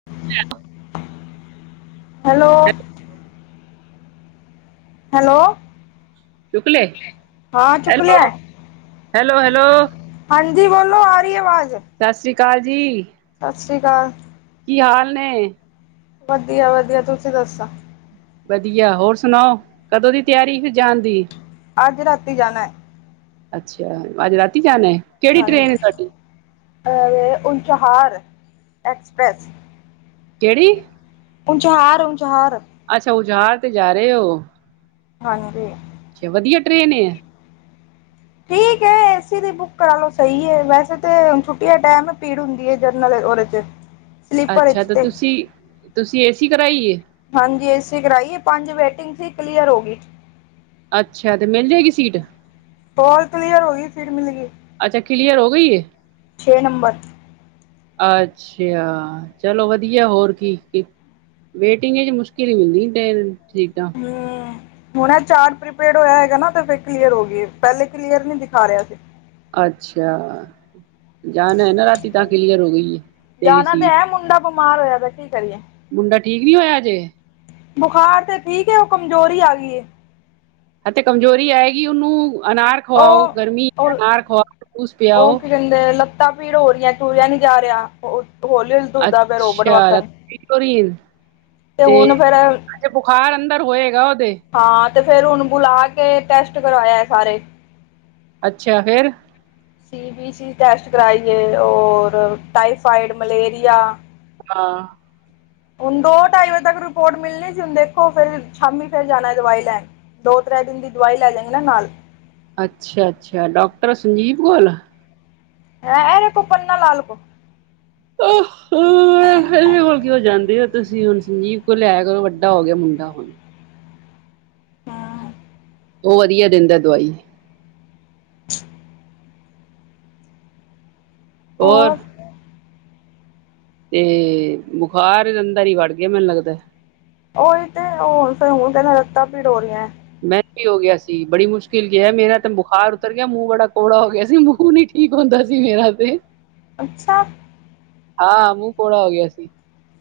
[unintelligible] Hello. Hello. ਚੁਕਲੇ ਹਾਂ ਚੁੱਕ ਹੈਲੋ। ਲਿਆ ਹੈ। ਹੈਲੋ ਹੈਲੋ ਹਾਂਜੀ ਬੋਲੋ ਆ ਰਹੀ ਆਵਾਜ਼। ਸਤਿ ਸ਼੍ਰੀ ਅਕਾਲ ਜੀ। ਸਤਿ ਸ਼੍ਰੀ ਅਕਾਲ। ਕੀ ਹਾਲ ਨੇ। ਵਧੀਆ ਵਧੀਆ ਤੁਸੀਂ ਦੱਸੋ। ਵਧੀਆ ਹੋਰ ਸੁਣਾਓ ਕਦੋਂ ਦੀ ਤਿਆਰੀ ਫ ਜਾਣ ਦੀ। ਅੱਜ ਰਾਤੀ ਜਾਣਾ ਐ। ਅੱਛਾ ਆਜ ਰਾਤੀ ਜਾਣਾ ਹੈ। ਕਿਹੜੀ ਟ੍ਰੇਨ ਹੈ ਹਾਂਜੀ ਤੁਹਾਡੀ ਉਲਤਹਾਰ ਐਕਸਪ੍ਰੈਸ ਕਿਹੜੀ ਉੁਝਹਾਰ-ਉੁਝਹਾਰ। ਅੱਛਾ ਉਜਾਟ ਜਾ ਰਹੇ ਹੋ। ਹਾਂਜੀ। ਅੱਛਾ ਵਧੀਆ ਟ੍ਰੇਨ ਏ। ਠੀਕ ਹੈ ਏਸੀ ਦੀ ਬੁੱਕ ਕਰਾ ਲਓ ਸਹੀ ਹੈ ਵੈਸੇ ਤਾਂੁ ਛੁੱਟੀ ਦਾ ਟਾਈਮ ਭੀੜ ਹੁੰਦੀ ਹੈ ਜਰਨਲ ਉਹਦੇ ਚ'। ਸਲੀਪਰ ਅੱਛਾ ਵਿੱਚ ਤੇ ਤੁਸੀਂ ਤੁਸੀਂ ਏਸੀ ਕਰਾਈ ਏ। ਹਾਂਜੀ ਏਸੀ ਕਰਾਈ ਏ ਪੰਜ ਵੇਟਿੰਗ ਸੀ ਕਲੀਅਰ ਹੋ ਗਈ। ਅੱਛਾ ਤੇ ਮਿਲ ਜਾਏਗੀ ਸੀਟ। ਕੋਲ ਕਲੀਅਰ ਹੋ ਗਈ ਫਿਰ ਮਿਲ ਗਈ। ਅੱਛਾ, ਕੀਲੀਅਰ ਹੋ ਗਈ ਏ? ਛੇ ਨੰਬਰ। ਅੱਛਾਯਾ! ਚਲੋ ਵਧੀਆ ਹੋਰ ਕੀ, ਕੀ। ਵੇਟਿੰਗ ਵਿੱਚ ਮੁਸ਼ਕਿਲ ਈ ਹੁੰਦੀ, ਤਿੰਨ ਸੀਟਾਂ। ਹੁਣੇ ਚਾਰਟ ਪ੍ਰੀਪੇਅਰਡ ਹੋਇਆ ਹੈਗਾ ਨਾ, ਤੇ ਫਿਰ ਕਲੀਅਰ ਹੋ ਗਈ ਏ। ਪਹਿਲੇ ਕਲੀਅਰ ਨੀ ਦਿਖਾ ਰਿਹਾ ਸੀ। ਅੱਛਾ। ਜਾਣਾ ਹੈ ਨਾ ਰਾਤੀ ਤਾਂ ਕਲੀਅਰ ਹੋ ਗਈ, ਤੇਰੀ ਸੀਟ। ਬਮਾਰ ਹੋਇਆਦਾ ਕੀ ਕਰੀਏ? ਮੁੰਡਾ ਠੀਕ ਨਹੀਂ ਹੋਇਆ, ਹਜੇ? ਬੁਖਾਰ ਤੇ ਠੀਕ ਐ, ਉਹ ਕਮਜ਼ੋਰੀ ਆ ਗਈ ਏ। ਹਾਂ, ਤੇ ਕਮਜ਼ੋਰੀ ਆਏਗੀ ਉਹਨੂੰ, ਅਨਾਰ ਖਵਾਓ, ਗਰਮੀ ਉਹ ਅਨਾਰ ਖਵਾਓ, ਜੂਸ ਪਿਆਓ। ਤੇ, ਲੱਤਾਂ ਪੀੜ ਹੋ ਰਹੀਆਂ, ਤੁਰਿਆ ਨੀ ਜਾ ਰਿਹਾ। ਹੌਲੀ-ਹੌਲੀ ਤੁਰਦਾ ਪਿਆ, ਰੋਬਟ ਵੱਕਣ। ਟੋਰੀਨ, ਫਿਰ ਅਜੇ ਬੁਖਾਰ ਅੰਦਰ ਹੋਏਗਾ, ਉਹਦੇ। ਹਾਂ, ਤੇ ਫਿਰ ਹੁਣ ਬੁਲਾਕੇ ਟੈਸਟ ਕਰਵਾਇਆ ਸਾਰੇ। ਅੱਛਾ, ਫਿਰ। ਸੀਬੀਸੀ ਟੈਸਟ ਕਰਾਈਏ, ਔਰ ਟਾਈਫਾਈਡ, ਮਲੇਰੀਆ ਹਾਂ। ਹੁਣ ਦੋ-ਢਾਈ ਵਜੇ ਤੱਕ ਰਿਪੋਰਟ ਮਿਲਣੀ ਸੀ ਹੁਣ ਦੇਖੋ, ਫਿਰ ਸ਼ਾਮੀ ਫਿਰ ਜਾਣਾ ਏ ਦਵਾਈ ਲੈਣ। ਦੋ-ਤ੍ਰੈ ਦਿਨ ਦੀ ਦਵਾਈ ਲੈ ਜਾਂਗੀ ਨਾ, ਨਾਲ। ਅੱਛਾ-ਅੱਛਾ, ਡਾਕਟਰ ਸੰਜੀਵ ਕੋਲ? ਹੈਂ, ਐਰੇ ਕੋ ਪਪੰਨਾ ਲਾਲ ਕੋ। ਅਹ ਹ। ਹੋਲ ਕੀ ਹੋ ਜਾਂਦੀ ਏ, ਤੁਸੀਂ ਹੁਣ ਸੰਜੀਵ ਕੋਲ ਲਿਆਇਆ ਕਰੋ ਵੱਡਾ ਹੋਗਿਆ ਮੁੰਡਾ ਹੁਣ। ਹਮ ਓਹ ਵਧੀਆ ਦਿੰਦਾ ਦਵਾਈ। [inaudible] ਹੋਰ। ਤੇ, ਬੁਖਾਰ ਇਹਦੇ ਅੰਦਰ ਹੀ ਵੜ ਗਿਆ, ਮੈਨੂੰ ਲੱਗਦਾ। ਉਹੀ ਤੇ ਹੁਨ, ਫਿਰ ਹੁਣ ਕਹਿ ਰਿਹਾ, ਲੱਤਾਂ ਪੀੜ ਹੋ ਰਹੀਆਂ। ਮੈਂਨ ਵੀ ਹੋਗਿਆ ਸੀ। ਬੜੀ ਮੁਸ਼ਕਿਲ ਗਿਆ, ਮੇਰਾ ਤੇ ਬੁਖ਼ਾਰ ਉਤਰ ਗਿਆ, ਮੂੰਹ ਬੜਾ ਕੌੜਾ ਹੋਗਿਆ ਸੀ, ਮੂੰਹ ਨੀ ਠੀ ਠੀਕ ਹੁੰਦਾ ਸੀ, ਮੇਰਾ ਤੇ। ਅੱਛਾ! ਹਾਂ, ਮੂੰਹ ਕੌੜਾ ਹੋਗਿਆ ਸੀ।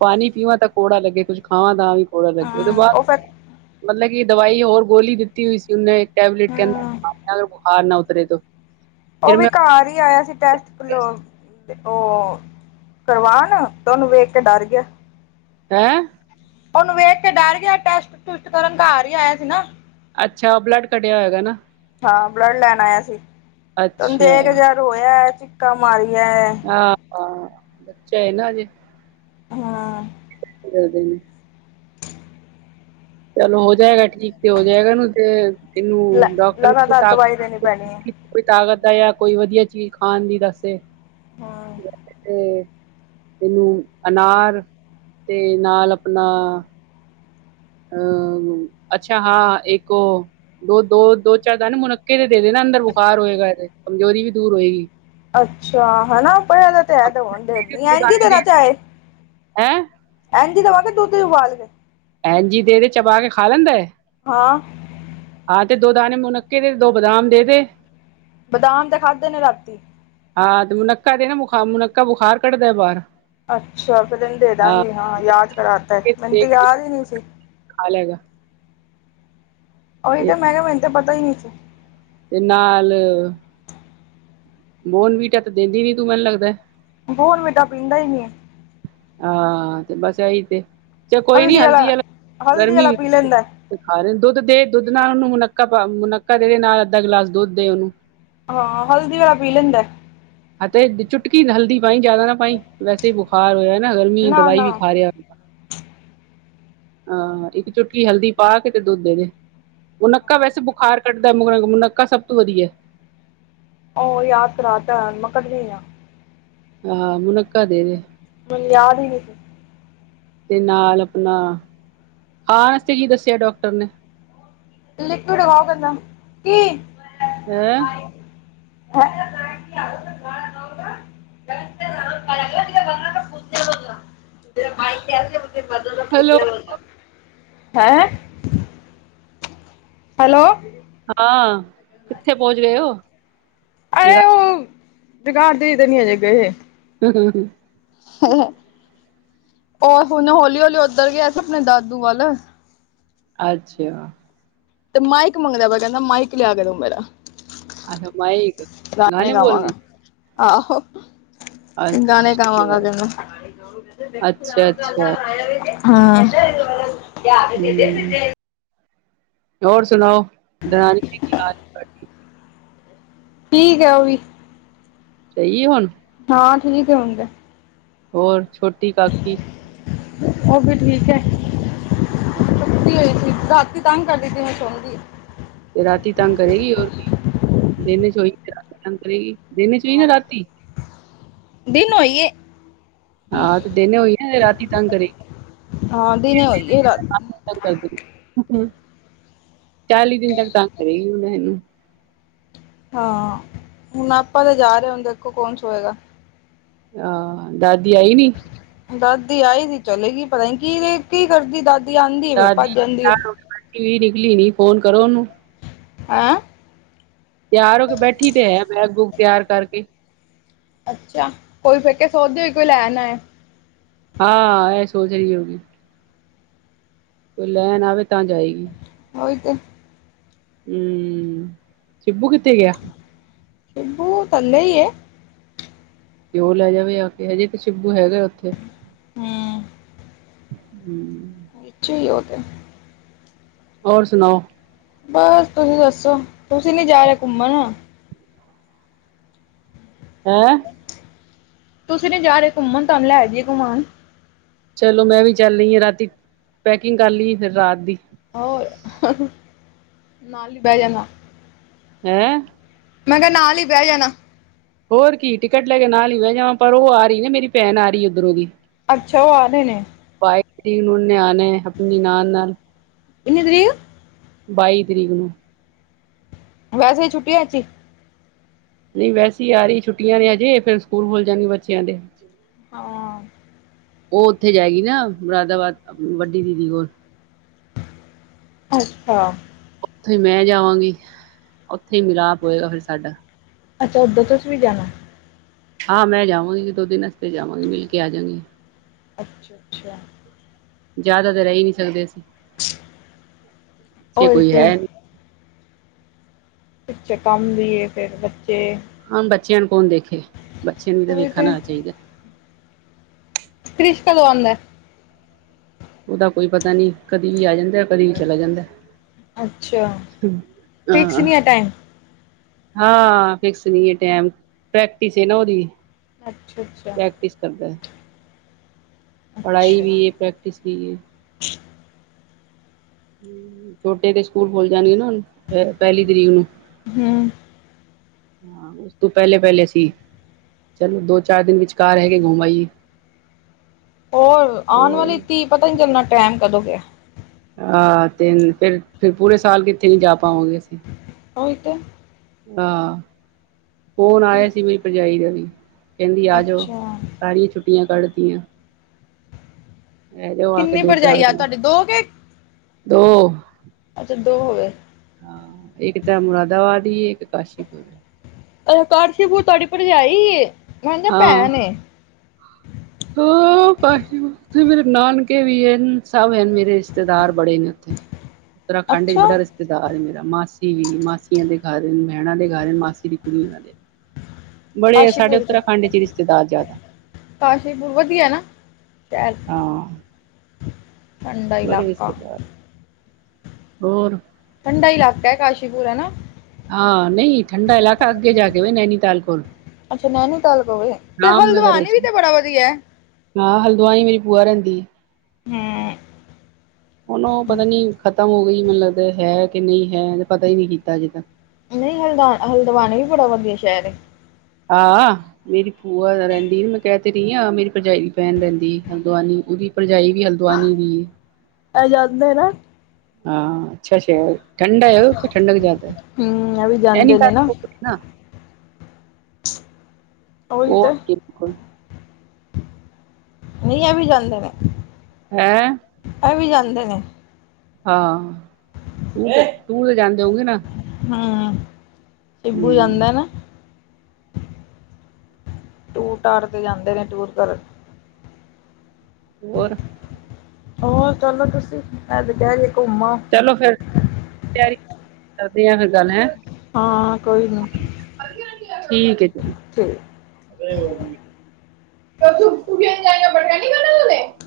ਪਾਣੀ ਪੀਵਾਂ ਤਾਂ ਕੌੜਾ ਲੱਗੇ, ਕੁੱਝ ਖਾਵਾਂ ਤਾਂ ਵੀ। ਨਾ ਲੱਗੇ, ਉਹਦੇ ਹਮ ਬਾਅਦ, ਉਹ ਫਿਰ ਮਤਲਬ ਕਿ ਦਵਾਈ ਹੋਰ ਗੋਲੀ ਦਿੱਤੀ ਹੋਈ ਸੀ ਉਹਨੇ ਟੈਬਲੇਟ ਹਮ ਕਿੰਹਦਾ, ਅੰਦਰੋਂ ਬੁਖਾਰ ਨਾ ਉਤਰੇ ਤੋ। ਉਹ ਫਿਰ ਵੀ ਮੈਂ ਘਰ ਹੀ ਆਇਆ ਸੀ, ਟੈਸਟ ਬਲੋ ਤੇ ਉਹ ਕਰਵਾਨ, ਤਾਂ ਉਹਨੂੰ ਵੇਖਕੇ ਡਰ ਗਿਆ। ਹੈਂ! ਉਹਨੂੰ ਵੇਖਕੇ ਡਰਗਿਆ, ਟੈਸਟ-ਟੁਸਟ ਕਰਨ ਘਰ ਹੀ ਆਇਆ ਸੀ, ਨਾ। ਅੱਛਾ, ਬਲੱਡ ਕਢਿਆ‌ ਹੋਏਗਾ ਨਾ? ਹਾਂ, ਬਲੱਡ ਲੈਣ ਆਇਆ ਸੀ। ਤੇ ਉਹਨੂੰ ਅੱਛਾ ਦੇਕੇ ਹਾਂ ਜਰਾ ਰੋਇਆ, ਚੀਕਾ ਮਾਰਿਆਂ। ਹਾਂ-ਹਾਂ ਬੱਚਾ ਏ ਨਾ, ਹਜੇ। ਹੂੰ। ਹ [unintelligible] ਚਲੋ, ਹੋ ਜਾਏਗਾ ਠੀਕ, ਤੇ ਹੋ ਜਾਏਗਾ ਨਾ, ਤੇ ਲ ਇਹਨੂੰ ਡਾਕਟਰ ਕੋਲ ਲਗਾਤਾਰ ਤਾਕਤ ਦਵਾਈ ਦੇਣੀ ਦੀ ਪੈਣੀ ਹੈ ਕੋਈ ਤਾਕਤ ਦਾ, ਯਾ ਕੋਈ ਵਧੀਆ ਚੀਜ਼ ਖਾਣ ਦੀ ਦੱਸੇ। ਹਾਂ। ਤੇ, ਇਹਨੂੰ ਅਨਾਰ ਤੇ ਨਾਲ, ਅਪਨਾ ਅਂ, ਅੱਛਾ, ਹਾਂ, ਇੱਕ ਓ ਦੋ-ਦੋ, ਦੋ-ਚਾਰ ਦਾਣੇ ਮੁਣੁੱਕੇ ਦੇ ਦੇਦੇ ਨਾ ਅੰਦਰ ਬੁਖਾਰ ਹੋਏਗਾ ਇਹਦੇ, ਕਮਜ਼ੋਰੀ ਵੀ ਦੂਰ ਹੋਏਗੀ। ਅੱਛਾ, ਹੈਨਾ, ਪਹਿਲਾਂ ਤੇ ਐ, ਦਵਾਂ ਦੇਖਦੀ ਆਂ, ਐਂਝੀ ਦੇਣਾ ਚਾਹੇ। ਹੈਂ? ਇੰਜ ਹੀ ਦੇਵਾਂ, ਕਿ ਦੁੱਧ ਚ ਉਬਾਲ ਕੇ। ਐਨ ਜ ਹੀ ਦੇ ਦੇ, ਚਬਾ ਕੇ ਖਾ ਲੈਂਦਾ ਐ। ਹਾਂ। ਹਾਂ, ਤੇ ਦੋ ਦਾਣੇ ਮੁਨੱਕੇ ਦੇ, ਦੋ ਬਦਾਮ ਦੇ ਦੇ। ਬਦਾਮ ਤੇ ਖਾਧੇ ਨੇ, ਰਾਤੀ। ਹਾਂ, ਤੇ ਮੁਨੱਕਾ ਦੇ ਨਾ। ਬੁਖਾਰ, ਮੁਨੱਕਾ ਬੁਖਾਰ ਕੱਢਦਾ ਬਾਹਰ। ਅੱਛਾ, ਫੇਰ ਤੈਨੂੰ ਦੇ ਦਾਂਗੀ। ਹਾਂ, ਯਾਦ ਕਰਾਤਾ। ਮੈਨੂੰ ਤਾਂ ਯਾਦ ਹੀ ਨਹੀਂ ਸੀ। ਖਾ ਲੇਗਾ। ਉਹੀ ਤੇ, ਮੈਂ ਕਿਹਾ ਮੈਨੂੰ ਤੇ ਪਤਾ ਹੀ ਨਹੀਂ। ਤੇ, ਨਾਲ ਬੋਨਵੀਟਾ ਤਾਂ ਦੇਂਦੀ ਨੀ, ਤੂੰ ਮੈਨੂੰ ਲੱਗਦਾ। ਬੋਰਨਵੀਟਾ ਪੀਂਦਾ ਹੀ ਨਹੀਂ। ਹਾਂ, ਤੇ ਬਸ ਇਹੀ ਤੇ। ਚਲੋ ਕੋਈ ਨੀ, ਹਲਦੀ ਵਾਲਾ ਦੁੱਧ, ਹਲਦੀ ਗਰਮੀ। ਵਾਲਾ ਪੀ ਲੈਂਦਾ ਹੈ। ਆਰੇ ਨੂੰ ਦੁੱਧ ਦੇ, ਦੁੱਧ ਨਾਲ ਉਹਨੂੰ ਮੁਨੱਕਾ ਪਾ ਦੇ। ਮੁਨੱਕੇ ਦੇ ਨਾਲ ਅੱਧਾ ਗਿਲਾਸ ਦੁੱਧ ਦੇ ਉਹਨੂੰ। ਹਾਂ, ਹਲਦੀ ਵਾਲਾ ਪੀ ਲੈਂਦਾ। ਅਤੇ ਚੁਟਕੀ ਹਲਦੀ ਪਾਈ, ਜ਼ਿਆਦਾ ਨਾ ਪਾਈ। ਵੈਸੇ ਬੁਖਾਰ ਹੋਇਆ ਨਾ, ਗਰਮੀ। ਨਾ ਦਵਾਈ ਨਾ ਵੀ ਖਾ ਰਿਹਾ। ਇੱਕ ਚੁਟਕੀ ਹਲਦੀ ਪਾ ਕੇ, ਤੇ ਦੁੱਧ ਦੇ ਦੇ। ਮੁਨੱਕਾ ਵੈਸੇ ਬੁਖਾਰ ਕੱਢਦਾ। ਮੁਨੱਕਾ ਸਭ ਤੋਂ ਵਧੀਆ ਈ। ਉਹ ਯਾਦ ਕਰਰਾਤ ਮੈਂ [unintelligible] ਕਦੀ ਹਾਂ ਹਾਂ, ਮੁਨੱਖਾ ਦੇ ਦੇ। ਮੈਨੂੰ ਯਾਦ ਹੀ ਨਹੀਂ ਸੀ। ਤੇ ਨਾਲ ਆਪਣਾ, ਖਾਣ ਵਾਸਤੇ ਕੀ ਦੱਸਿਆ ਡਾਕਟਰ ਨੇ। ਲਿਕਵਡ ਦਵਾ ਖਤਮ। ਕੀ ਹੈਂ। [unintelligible] [unintelligible] ਤੇ ਮਤਲਬ ਹੈਲੋ ਖੋਤੇ ਵਰਗਾ। ਹੈ। ਹੈਲੋ। ਹਾਂ, ਕਿੱਥੇ ਪਹੁੰਚ ਗਏ ਹੋ? ਜਗਾ ਅਰੇ ਉਹ, ਜਗਾਧਰੀ ਤੇ ਨੀ ਅਜੇ ਗਏ। ਹੂੰ- ਹੂੰ, ਹੂੰ। ਉਹ ਹੁਣ ਹੌਲੀ- ਹੌਲੀ ਉੱਧਰ ਗਿਆ ਆਪਣੇ ਦਾਦੂ ਵੱਲ ਹੈ। ਅੱਛੇਆ। ਤੇ ਮਾਈਕ ਮੰਗਦਾ ਪਿਆ। ਕਹਿੰਦਾ ਮਾਈਕ ਲਿਆ ਕੇ ਦਿਓ ਮੇਰਾ। ਅੱਛਾ ਮਾਈਕ ਗਾਣੇ ਗਾਵਾਂਗਾ, ਬੋਲਣੇ ਆਹੋ। ਗਾਣੇ ਅੱਛਾ, ਗਾਵਾਂਗਾ ਕਹਿੰਦਾ। ਅੱਛਾ-ਅੱਛਾ ਹਾਂ। ਹੂੰ, [unintelligible] ਹੋਰ ਸੁਣਾਓ? ਦਨਾਨੀ ਦੇ ਕੀ ਹਾਲ ਹੈ। ਠੀਕ ਹੈ ਉਹ ਵੀ। ਸਹੀ ਏ ਹੁਣ। ਹਾਂ, ਠੀਕ ਹੈ ਹੁਣ ਤੇ। ਹੋਰ, ਛੋਟੀ ਕਾਕੀ? ਉਹ ਵੀ ਠੀਕ ਹੈ। ਛੇਤੀ ਹੋਣੀ ਸੀ। ਰਾਤੀ ਤੰਗ ਕਰਦੀ, ਦਿਨੇ ਸੋਣਦੀ ਏ। ਤੇ ਰਾਤੀ ਤੰਗ ਕਰੇਗੀ। ਹੋਰ ਕੀ, ਦਿਨੇ ਸੋਇਗੀ, ਤੇ ਰਾਤੀ ਤੰਗ ਕਰੇਗੀ। ਦਿਨ ਚ ਹੋਈ ਹਾਂ ਯਾ, ਰਾਤੀ। ਦਿਨ ਹੋਈਏ। ਹਾਂ ਤੇ ਦਿਨ ਹੋਈ ਆ, ਤੇ ਰਾਤੀ ਤੰਗ ਕਰੇਗੀ। ਹਾਂ ਦਿਨੇ ਹੋਈਏ ਰਾਤ ਬਹੁਤ ਤੰਗ ਕਰਦੇ ਨੇ, ਹੂੰ। ਚਾਲੀ ਦਿਨ ਤੱਕ ਤਾਂਗ ਕਰੇ ਹੀ ਹੁਣ ਇਹਨੂੰ। ਹਾਂ, ਹੁਣ ਆਪਾਂ ਤਾਂ ਜਾ ਰਹੇ। ਹੁਣ ਦੇਖੋ ਕੌਣ ਸੋਏਗਾ। ਹਾਂ, ਦਾਦੀ ਆਈ ਨੀ। ਦਾਦੀ ਆਈ ਸੀ ਚਲੇਗੀ ਪਤਾ ਨੀ ਕੀ -ਕੀ ਕਰਦੀ ਦਾਦੀ ਆਉਂਦੀ ਹੈ ਫਿਰ ਭੱਜ ਦਾਦੀ ਜਾਂਦੀ ਹੈ ਵੀ ਨਿਕਲੀ ਨੀ ਫੋਨ ਕਰੋ ਉਹਨੂੰ ਹੈਂ ਤਿਆਰ ਹੋ ਕੇ ਬੈਠੀ ਤੇ ਹੈ ਬੈਗ ਬੂਗ ਤਿਆਰ ਕਰਕੇ ਅੱਛਾ, ਕੋਈ ਫਿਰਕੇ ਸੋਚਦੀ ਹੋ ਕੋਈ ਲੈ ਨਾ ਹੈ ਹਾਂ ਇਹ ਸੋਚ ਰਹੀ ਹੋਗੀ ਕੋਈ ਲੈਣ ਆਵੇ, ਤਾਂ ਜਾਏਗੀ ਉਹੀ ਤੇ ਹਮ, ਸ਼ਬੂ ਕਿੱਥੇ ਗਿਆ ਸਿਬੂ ਇਕੱਲਾ ਏ ਤੇ ਉਹ ਲੈ ਜਾਵੇ ਆ ਕੇ, ਹਜੇ ਤੇ ਸ਼ਿਬੂ ਹੈਗਾ ਉੱਥੇ ਹਮ ਹਮ ਇਛੇ ਹੀ ਉਹਦੇ ਹੋਰ ਸੁਣਾਓ ਬਸ ਤੁਸੀਂ ਦੱਸੋ ਤੁਸੀਂ ਨੀ ਜਾ ਰਹੇ ਘੁੰਮਣ ਹੈਂ ਤੁਸੀਂ ਨੀ ਜਾ ਰਹੇ ਘੁੰਮਣ, ਤੁਹਾਨੂੰ ਲੈ ਜਾਈਏ ਘੁਮਾਣ ਚਲੋ ਮੈਂ ਵੀ ਚੱਲ ਰਹੀ ਹਾਂ ਰਾਤੀ, ਪੈਕਿੰਗ ਕਰ ਲਈ ਫਿਰ ਰਾਤ ਦੀ ਹੋਰ, ਨਾਲ ਹੀ ਬਹਿ ਜਾਣਾ ਹੈਂ ਮੈਂ ਕਿਹਾ ਨਾਲ ਹੀ ਬਹਿ ਜਾਣਾ ਹੋਰ ਕੀ ਟਿਕਟ ਲੈ ਕੇ ਨਾਲ ਹੀ ਬਹਿ ਜਾਵਾਂ ਪਰ ਉਹ ਆ ਰਹੀ ਨਾ ਮੇਰੀ ਭੈਣ ਆ ਰਹੀ ਉੱਧਰੋਂ ਦੀ ਅੱਛਾ ਉਹ ਆ ਰਹੇ ਨੇ ਵਾਈ ਨਿਆਣੇ ਆਪਣੀ ਨਾਲ-ਨਾਲ ਕਿੰਨੀ ਤਰੀਕ ਬਾਈ ਤਰੀਕ ਨੂੰ ਵੈਸੇ ਛੁੱਟੀ ਅਚੀ ਨਹੀਂ ਵੈਸੇ ਆ ਰਹੀ ਛੁੱਟੀਆਂ ਨੇ ਹਜੇ ਫਿਰ ਸਕੂਲ ਖੁੱਲ ਜਾਣਗੇ ਬੱਚਿਆਂ ਦੇ ਹਾਂ ਉਹ ਉੱਥੇ ਜਾਏਗੀ ਨਾ ਮੁਰਾਦਾਬਾਦ ਵੱਡੀ ਦੀਦੀ ਕੋਲ ਅੱਛਾ ਉੱਥੇ ਮੈਂ ਜਾਵਾਂਗੀ, ਉੱਥੇ ਹੀ ਮਿਲਾਪ ਹੋਏਗਾ ਫਿਰ ਸਾਡਾ ਅੱਛਾ ਉੱਧਰ ਤੁਸੀ ਵੀ ਜਾਣਾ ਹਾਂ ਮੈਂ ਜਾਵਾਂਗੀ ਦੋ ਦਿਨ ਰਸਤੇ ਜਾਵਾਂਗੀ ਮਿਲ ਕੇ ਆ ਜਾਵਾਗੀ ਅੱਛਾ ਅੱਛਾ ਜ਼ਿਆਦਾ ਤਾਂ ਰਹਿ ਨਹੀਂ ਸਕਦੇ ਅਸੀਂ, ਪਿੱਛੇ ਉਹੀ ਕੋਈ ਤੇ ਹੈ ਨਹੀਂ ਪਿੱਛੇ ਕੰਮ ਵੀ ਹੈ ਫਿਰ ਬੱਚੇ ਹਾਂ ਬੱਚਿਆਂ ਨੂੰ ਕੌਣ ਦੇਖੇ, ਬੱਚਿਆਂ ਨੂੰ ਵੀ ਤਾਂ ਉਹੀ ਤੇ ਵੇਖਣਾ ਚਾਹੀਦਾ ਕ੍ਰਿਸ ਕਦੋ ਆਉਂਦਾ ਉਹਦਾ ਕੋਈ ਪਤਾ ਨੀ, ਕਦੀ ਵੀ ਆ ਜਾਂਦਾ ਕਦੀ ਵੀ ਚਲਾ ਜਾਂਦਾ ਅੱਛਾ ਆਹ ਫਿਕਸ ਆਹ ਨੀ ਹੈ ਟਾਈਮ ਹਾਂ ਫਿਕਸ ਨਹੀਂ ਹੈ ਟਾਈਮ, ਪ੍ਰੈਕਟਿਸ ਹੈ ਨਾ ਉਹਦੀ ਅੱਛਾ, ਅੱਛਾ ਕਰਦੇ ਪੜ੍ਹਾਈ ਵੀ ਅੱਛਾ ਹੈ, ਪ੍ਰੈਕਟਿਸ ਵੀ ਹੈ ਛੋਟੇ ਤੇ ਸਕੂਲ ਖੁੱਲ ਜਾਣਗੇ ਨਾ ਹੁਣ ਪਹਿਲੀ ਤਰੀਕ ਨੂੰ ਹਮ ਹਮ ਹਾਂ ਉਸ ਤੋਂ ਪਹਿਲੇ- ਪਹਿਲੇ ਸੀ ਚਲੋ ਦੋ- ਚਾਰ ਦਿਨ ਵਿਚਕਾਰ ਹੈਗੇ ਘੁੰਮ ਆਈਏ ਹੋਰ ਆਉਣ ਹੋਰ ਵਾਲੀ ਧੀ ਪਤਾ ਨੀ ਟਾਈਮ ਕਦੋਂ ਗਿਆ ਆਹ ਤੇਨ ਫਿਰ ਪੂਰੇ ਸਾਲ ਕਿੱਥੇ ਨੀ ਜਾ ਪਾਵਗੇ ਅਸੀ। ਹੋ ਇਹ ਤੋ। ਆਹ ਫੌਨ ਤੀਹ ਆਇਆ ਸੀ ਮੇਰੀ ਭਰਜਾਈ ਦਾ ਵੀ। ਕਹਿੰਦੀ ਆ ਜਾਓ ਅੱਛਾ ਸਾਰੀਆ ਛੁੱਟੀਆ ਕੱਢਦੀਆ। ਰ ਜੋ ਆ ਕੇ ਕਿੰਨੀ ਦੋ ਭਰਜਾਈ ਚਾਰ ਆ ਦਿਨ ਤੁਹਾਡੇ ਦੋ ਕੇ ਦੋ ਅੱਛਾ ਦੋ ਹੋਵੇ। ਹਾਂ ਇੱਕ ਤਾ ਮੁਰਾਦਾਬਾਦ ਹੀ ਹੈ ਇੱਕ ਕਾਸ਼ੀਪੁਰ। ਅਛ ਕਾਸ਼ੀਪੁਰ ਤੁਹਾਡੀ ਭਰਜਾਈ ਏ ਮੈਂ ਸਮਝਿਆ ਹਾਂ ਭੈਣ ਏ। ਹਾਂ ਉਥੇ ਮੇਰੇ ਨਾਨਕੇ ਵੀ ਹਨ ਸਭ ਮੇਰੇ ਰਿਸ਼ਤੇਦਾਰ ਬੜੇ ਨੇ ਉੱਥੇ। ਉੱਤਰਾਖੰਡ ਵਿੱਚ ਅੱਛਾ ਬੜਾ ਰਿਸ਼ਤੇਦਾਰ ਮੇਰਾ ਮਾਸੀ ਵੀ ਮਾਸੀਆ ਦੇ ਘਰ ਬਹਿਣਾ ਦੇ ਘਰ ਮਾਸੀ ਦੀ ਕੁੜੀ ਉਹਨਾ ਦੇ। ਬੜੇ ਸਾਡੇ ਕਾਸ਼ੀਪੁਰ ਚ ਉੱਤਰਾਖੰਡ ਰਿਸ਼ਤੇਦਾਰ ਜ਼ਿਆਦਾ ਕਾਸ਼ੀਪੁਰ ਵਧੀਆ ਨਾ। [unintelligible] ਹਾਂ ਠੰਡਾ ਬੜੇ ਇਲਾਕਾ। ਰਿਸ਼ਤੇਦਾਰ ਹੋਰ ਠੰਡਾ ਇਲਾਕਾ ਹੈ ਕਾਸ਼ੀਪੁਰ ਹਨਾ। ਹਾਂ ਨਹੀ ਠੰਡਾ ਇਲਾਕਾ ਅੱਗੇ ਜਾ ਕੇ ਵੇ ਨੈਨੀਤਾਲ ਕੋਲ। ਅੱਛਾ ਨੈਨੀਤਾਲ ਕੋਲੇ ਏ ਤੇ ਰਾਮਨਗਰ ਹਲਦਵਾਨੀ ਵਿੱਚ ਵੀ ਤੇ ਬੜਾ ਵਧੀਆ। ਹਾਂ ਹਲਦਆਈ ਮੇਰੀ ਭੂਆ ਰਹਿੰਦੀ ਐ। ਹਾਂ ਹੁਨ ਉਹ ਪਤਾ ਨੀ ਖਤਮ ਹੋ ਗਈ ਮੈਨੂੰ ਲੱਗਦਾ ਹੈ ਕਿ ਨਹੀਂ ਹੈ ਪਤਾ ਹੀ ਨੀ ਕੀਤਾ ਅਜੇ ਤੱਕ। ਨਹੀ ਹਲਦਾਂ ਹਲਦਵਾਨੀ ਵੀ ਬੜਾ ਵਧੀਆ ਸ਼ਹਿਰ ਏ। ਹਾਂ ਮੇਰੀ ਭੂਆ ਰਹਿੰਦੀ ਮੈਂ ਕਹਿ ਤੇ ਰਹੀ ਹਾਂ ਮੇਰੀ ਭਰਜਾਈ ਦੀ ਭੈਣ ਰਹਿੰਦੀ ਹਲਦਵਾਨੀ ਉਹਦੀ ਭਰਜਾਈ ਵੀ ਹਲਦਵਾਨੀ ਦੀ। ਏ ਜਾਂਦਾ ਨਾ ਹਾਂ ਅੱਛਾ ਸ਼ਹਿਰ ਠੰਡਾ ਹੈ ਓਥੇ ਠੰਡਕ ਜਾਦਾ ਏ ਹਮ ਇਹ ਵੀ ਜਾਂਦੇ ਨੇ ਨਾ ਨੈਨੀਤਾਲ ਨਾ ਉਹੀ ਉਹ ਤੇ ਬਿਲਕੁਲ ਨਈ ਇਹ ਵੀ ਜਾਂਦੇ ਨੇ। ਹੈਂ ਇਹ ਵੀ ਜਾਂਦੇ ਨੇ। ਹਾਂ ਟੂਰ ਤੇ ਜਾਂਦੇ ਹੋਗੇ ਨਾ। ਹਮ ਸ਼ਿੱਬੂ ਜਾਂਦਾ ਹਮ ਨਾ। ਟੂਰ ਟਾਰ ਤੇ ਜਾਂਦੇ ਨੇ ਟੂਰ ਕਰਨ। ਹੋਰ ਹੋਰ ਚਲੋ ਤੁਸੀਂ ਮੈਂ ਤੇ ਕਿਹ ਰਹੀ ਹਾਂ ਘੁੰਮ ਆਓ। ਚਲੋ ਫੇਰ ਤਿਆਰੀ ਕਰਦੇ ਹ [unintelligible] ਗੱਲ ਹੈ। ਹਾਂ ਕੋਈ ਨੀ। ਠੀਕ ਏ। [unintelligible] [unintelligible]